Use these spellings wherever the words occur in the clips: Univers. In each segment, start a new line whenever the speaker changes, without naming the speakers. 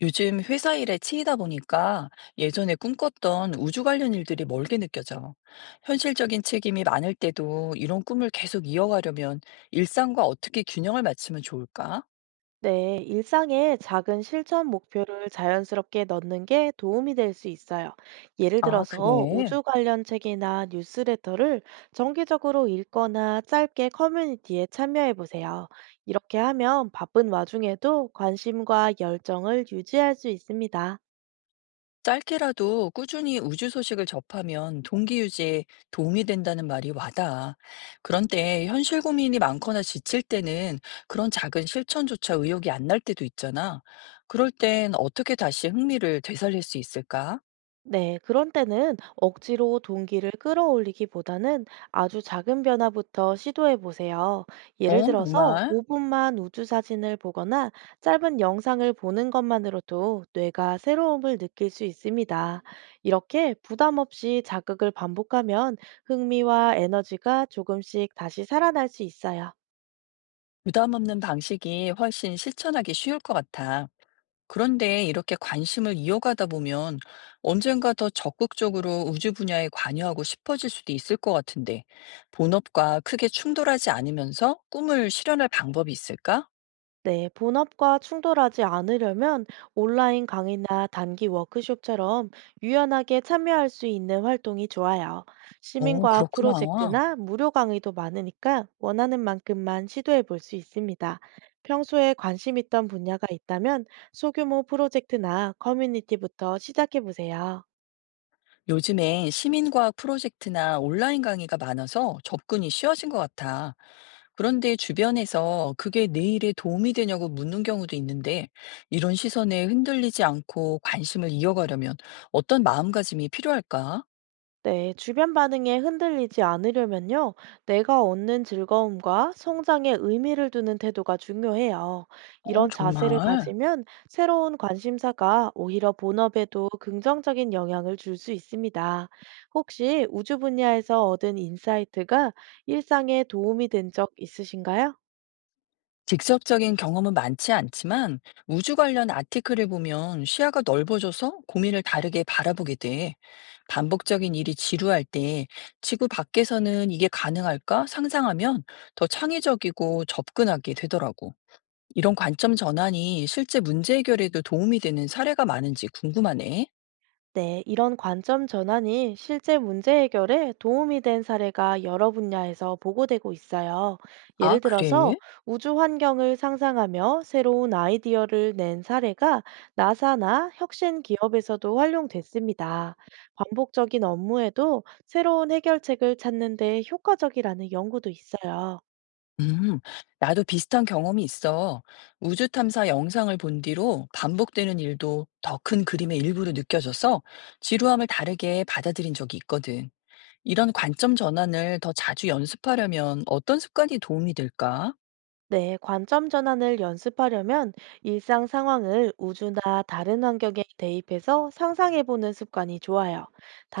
요즘 회사 일에 치이다 보니까 예전에 꿈꿨던 우주 관련 일들이 멀게 느껴져. 현실적인 책임이 많을 때도 이런 꿈을 계속 이어가려면 일상과 어떻게 균형을 맞추면 좋을까?
네, 일상에 작은 실천 목표를 자연스럽게 넣는 게 도움이 될 수 있어요. 예를
아,
들어서
그래.
우주 관련 책이나 뉴스레터를 정기적으로 읽거나 짧게 커뮤니티에 참여해 보세요. 이렇게 하면 바쁜 와중에도 관심과 열정을 유지할 수 있습니다.
짧게라도 꾸준히 우주 소식을 접하면 동기 유지에 도움이 된다는 말이 와닿아. 그런데 현실 고민이 많거나 지칠 때는 그런 작은 실천조차 의욕이 안 날 때도 있잖아. 그럴 땐 어떻게 다시 흥미를 되살릴 수 있을까?
네, 그런 때는 억지로 동기를 끌어올리기보다는 아주 작은 변화부터 시도해 보세요. 예를
어,
들어서
정말?
5분만 우주 사진을 보거나 짧은 영상을 보는 것만으로도 뇌가 새로움을 느낄 수 있습니다. 이렇게 부담 없이 자극을 반복하면 흥미와 에너지가 조금씩 다시 살아날 수 있어요.
부담 없는 방식이 훨씬 실천하기 쉬울 것 같아. 그런데 이렇게 관심을 이어가다 보면 언젠가 더 적극적으로 우주 분야에 관여하고 싶어질 수도 있을 것 같은데, 본업과 크게 충돌하지 않으면서 꿈을 실현할 방법이 있을까?
네, 본업과 충돌하지 않으려면 온라인 강의나 단기 워크숍처럼 유연하게 참여할 수 있는 활동이 좋아요.
어,
시민과학
그렇구나.
프로젝트나 무료 강의도 많으니까 원하는 만큼만 시도해 볼 수 있습니다. 평소에 관심 있던 분야가 있다면 소규모 프로젝트나 커뮤니티부터 시작해 보세요.
요즘엔 시민과학 프로젝트나 온라인 강의가 많아서 접근이 쉬워진 것 같아. 그런데 주변에서 그게 내 일에 도움이 되냐고 묻는 경우도 있는데, 이런 시선에 흔들리지 않고 관심을 이어가려면 어떤 마음가짐이 필요할까?
네, 주변 반응에 흔들리지 않으려면요, 내가 얻는 즐거움과 성장에 의미를 두는 태도가 중요해요.
어,
이런 자세를
정말.
가지면 새로운 관심사가 오히려 본업에도 긍정적인 영향을 줄 수 있습니다. 혹시 우주 분야에서 얻은 인사이트가 일상에 도움이 된 적 있으신가요?
직접적인 경험은 많지 않지만 우주 관련 아티클을 보면 시야가 넓어져서 고민을 다르게 바라보게 돼. 반복적인 일이 지루할 때 지구 밖에서는 이게 가능할까 상상하면 더 창의적이고 접근하게 되더라고. 이런 관점 전환이 실제 문제 해결에도 도움이 되는 사례가 많은지 궁금하네.
네, 이런 관점 전환이 실제 문제 해결에 도움이 된 사례가 여러 분야에서 보고되고 있어요. 예를
아,
들어서
그래?
우주 환경을 상상하며 새로운 아이디어를 낸 사례가 나사나 혁신 기업에서도 활용됐습니다. 반복적인 업무에도 새로운 해결책을 찾는 데 효과적이라는 연구도 있어요.
음, 나도 비슷한 경험이 있어. 우주 탐사 영상을 본 뒤로 반복되는 일도 더 큰 그림의 일부로 느껴져서 지루함을 다르게 받아들인 적이 있거든. 이런 관점 전환을 더 자주 연습하려면 어떤 습관이 도움이 될까?
네, 관점 전환을 연습하려면 일상 상황을 우주나 다른 환경에 대입해서 상상해보는 습관이 좋아요.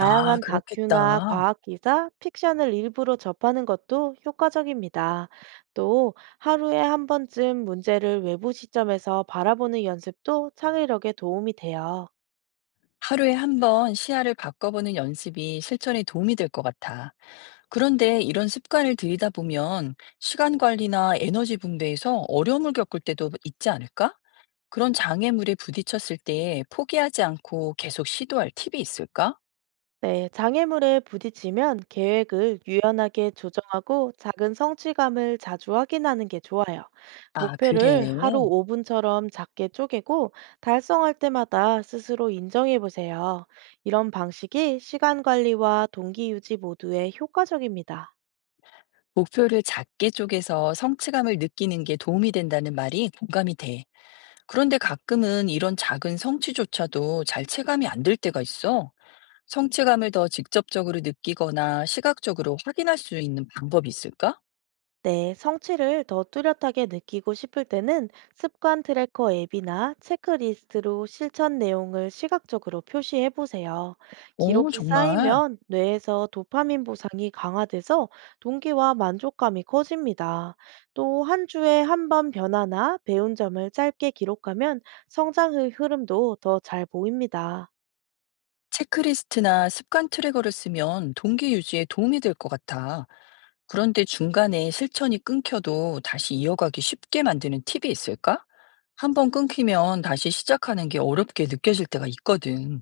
아,
다큐나
그렇겠다.
과학 기사, 픽션을 일부러 접하는 것도 효과적입니다. 또 하루에 한 번쯤 문제를 외부 시점에서 바라보는 연습도 창의력에 도움이 돼요.
하루에 한 번 시야를 바꿔보는 연습이 실천에 도움이 될 것 같아. 그런데 이런 습관을 들이다 보면 시간 관리나 에너지 분배에서 어려움을 겪을 때도 있지 않을까? 그런 장애물에 부딪혔을 때 포기하지 않고 계속 시도할 팁이 있을까?
네, 장애물에 부딪히면 계획을 유연하게 조정하고 작은 성취감을 자주 확인하는 게 좋아요.
아, 그래.
목표를 하루 5분처럼 작게 쪼개고 달성할 때마다 스스로 인정해 보세요. 이런 방식이 시간 관리와 동기 유지 모두에 효과적입니다.
목표를 작게 쪼개서 성취감을 느끼는 게 도움이 된다는 말이 공감이 돼. 그런데 가끔은 이런 작은 성취조차도 잘 체감이 안 될 때가 있어. 성취감을 더 직접적으로 느끼거나 시각적으로 확인할 수 있는 방법이 있을까?
네, 성취를 더 뚜렷하게 느끼고 싶을 때는 습관 트래커 앱이나 체크리스트로 실천 내용을 시각적으로 표시해 보세요.
어,
기록이
정말.
쌓이면 뇌에서 도파민 보상이 강화돼서 동기와 만족감이 커집니다. 또 한 주에 한 번 변화나 배운 점을 짧게 기록하면 성장 의 흐름도 더 잘 보입니다.
체크리스트나 습관 트래커를 쓰면 동기 유지에 도움이 될 것 같아. 그런데 중간에 실천이 끊겨도 다시 이어가기 쉽게 만드는 팁이 있을까? 한번 끊기면 다시 시작하는 게 어렵게 느껴질 때가 있거든.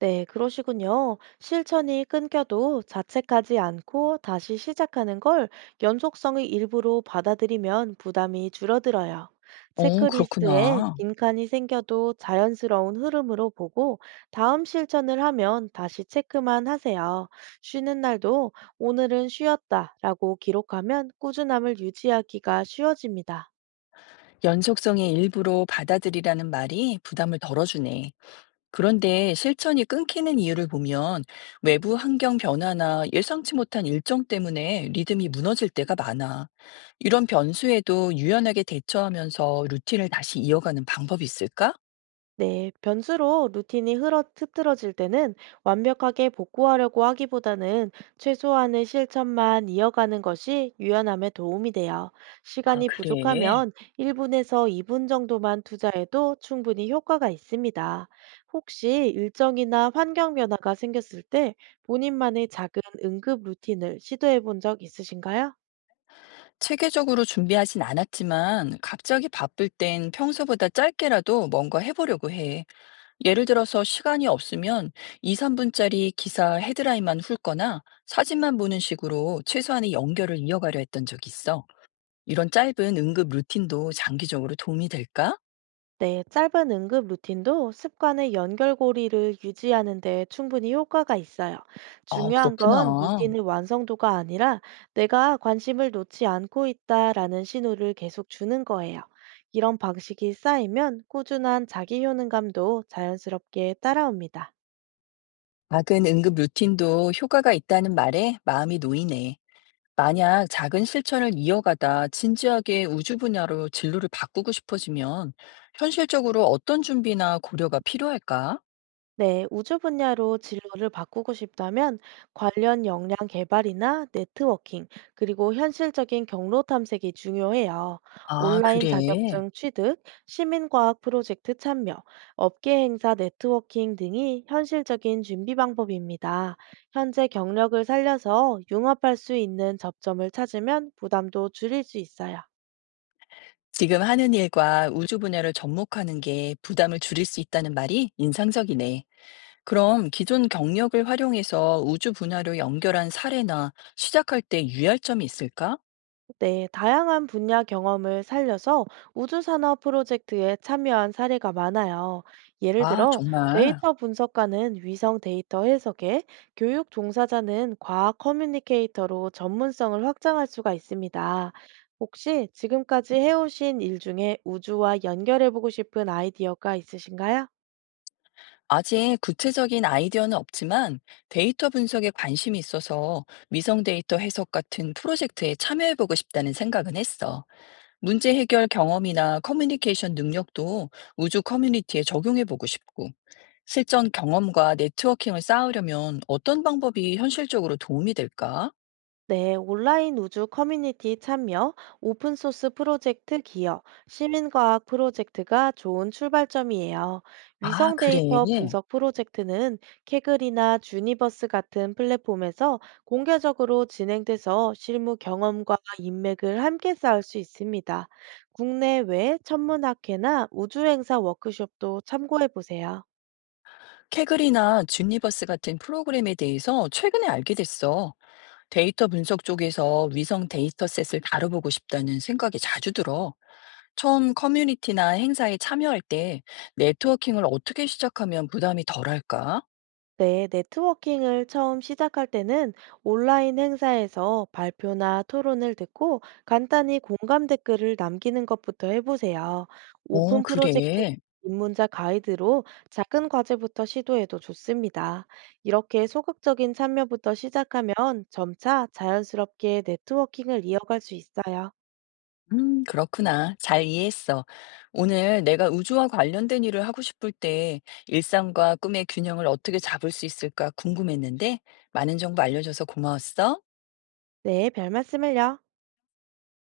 네, 그러시군요. 실천이 끊겨도 자책하지 않고 다시 시작하는 걸 연속성의 일부로 받아들이면 부담이 줄어들어요.
어,
체크리스트에
그렇구나.
빈칸이 생겨도 자연스러운 흐름으로 보고 다음 실천을 하면 다시 체크만 하세요. 쉬는 날도 오늘은 쉬었다라고 기록하면 꾸준함을 유지하기가 쉬워집니다.
연속성의 일부로 받아들이라는 말이 부담을 덜어주네. 그런데 실천이 끊기는 이유를 보면 외부 환경 변화나 예상치 못한 일정 때문에 리듬이 무너질 때가 많아. 이런 변수에도 유연하게 대처하면서 루틴을 다시 이어가는 방법이 있을까?
네, 변수로 루틴이 흐러 흐트러질 때는 완벽하게 복구하려고 하기보다는 최소한의 실천만 이어가는 것이 유연함에 도움이 돼요.
아,
시간이
그래.
부족하면 1분에서 2분 정도만 투자해도 충분히 효과가 있습니다. 혹시 일정이나 환경 변화가 생겼을 때 본인만의 작은 응급 루틴을 시도해 본 적 있으신가요?
체계적으로 준비하진 않았지만 갑자기 바쁠 땐 평소보다 짧게라도 뭔가 해보려고 해. 예를 들어서 시간이 없으면 2, 3분짜리 기사 헤드라인만 훑거나 사진만 보는 식으로 최소한의 연결을 이어가려 했던 적이 있어. 이런 짧은 응급 루틴도 장기적으로 도움이 될까?
네, 짧은 응급 루틴도 습관의 연결고리를 유지하는 데 충분히 효과가 있어요.
아,
중요한 건
그렇구나.
루틴의 완성도가 아니라 내가 관심을 놓지 않고 있다라는 신호를 계속 주는 거예요. 이런 방식이 쌓이면 꾸준한 자기 효능감도 자연스럽게 따라옵니다.
작은 응급 루틴도 효과가 있다는 말에 마음이 놓이네. 만약 작은 실천을 이어가다 진지하게 우주 분야로 진로를 바꾸고 싶어지면 현실적으로 어떤 준비나 고려가 필요할까?
네, 우주 분야로 진로를 바꾸고 싶다면 관련 역량 개발이나 네트워킹, 그리고 현실적인 경로 탐색이 중요해요.
아,
온라인
그래.
자격증 취득, 시민과학 프로젝트 참여, 업계 행사 네트워킹 등이 현실적인 준비 방법입니다. 현재 경력을 살려서 융합할 수 있는 접점을 찾으면 부담도 줄일 수 있어요.
지금 하는 일과 우주 분야를 접목하는 게 부담을 줄일 수 있다는 말이 인상적이네. 그럼 기존 경력을 활용해서 우주 분야로 연결한 사례나 시작할 때 유의할 점이 있을까?
네, 다양한 분야 경험을 살려서 우주산업 프로젝트에 참여한 사례가 많아요. 예를
아,
들어,
정말.
데이터 분석가는 위성 데이터 해석에, 교육 종사자는 과학 커뮤니케이터로 전문성을 확장할 수가 있습니다. 혹시 지금까지 해오신 일 중에 우주와 연결해보고 싶은 아이디어가 있으신가요?
아직 구체적인 아이디어는 없지만 데이터 분석에 관심이 있어서 위성 데이터 해석 같은 프로젝트에 참여해보고 싶다는 생각은 했어. 문제 해결 경험이나 커뮤니케이션 능력도 우주 커뮤니티에 적용해보고 싶고, 실전 경험과 네트워킹을 쌓으려면 어떤 방법이 현실적으로 도움이 될까?
네, 온라인 우주 커뮤니티 참여, 오픈소스 프로젝트 기여, 시민과학 프로젝트가 좋은 출발점이에요.
아,
위성
그래.
데이터 분석 프로젝트는 케글이나 주니버스 같은 플랫폼에서 공개적으로 진행돼서 실무 경험과 인맥을 함께 쌓을 수 있습니다. 국내외 천문학회나 우주행사 워크숍도 참고해 보세요.
캐글이나 주니버스 같은 프로그램에 대해서 최근에 알게 됐어. 데이터 분석 쪽에서 위성 데이터셋을 다뤄보고 싶다는 생각이 자주 들어. 처음 커뮤니티나 행사에 참여할 때 네트워킹을 어떻게 시작하면 부담이 덜할까?
네, 네트워킹을 처음 시작할 때는 온라인 행사에서 발표나 토론을 듣고 간단히 공감 댓글을 남기는 것부터 해보세요.
어,
오픈 프로젝트
그래.
입문자 가이드로 작은 과제부터 시도해도 좋습니다. 이렇게 소극적인 참여부터 시작하면 점차 자연스럽게 네트워킹을 이어갈 수 있어요.
그렇구나. 잘 이해했어. 오늘 내가 우주와 관련된 일을 하고 싶을 때 일상과 꿈의 균형을 어떻게 잡을 수 있을까 궁금했는데 많은 정보 알려줘서 고마웠어.
네, 별 말씀을요.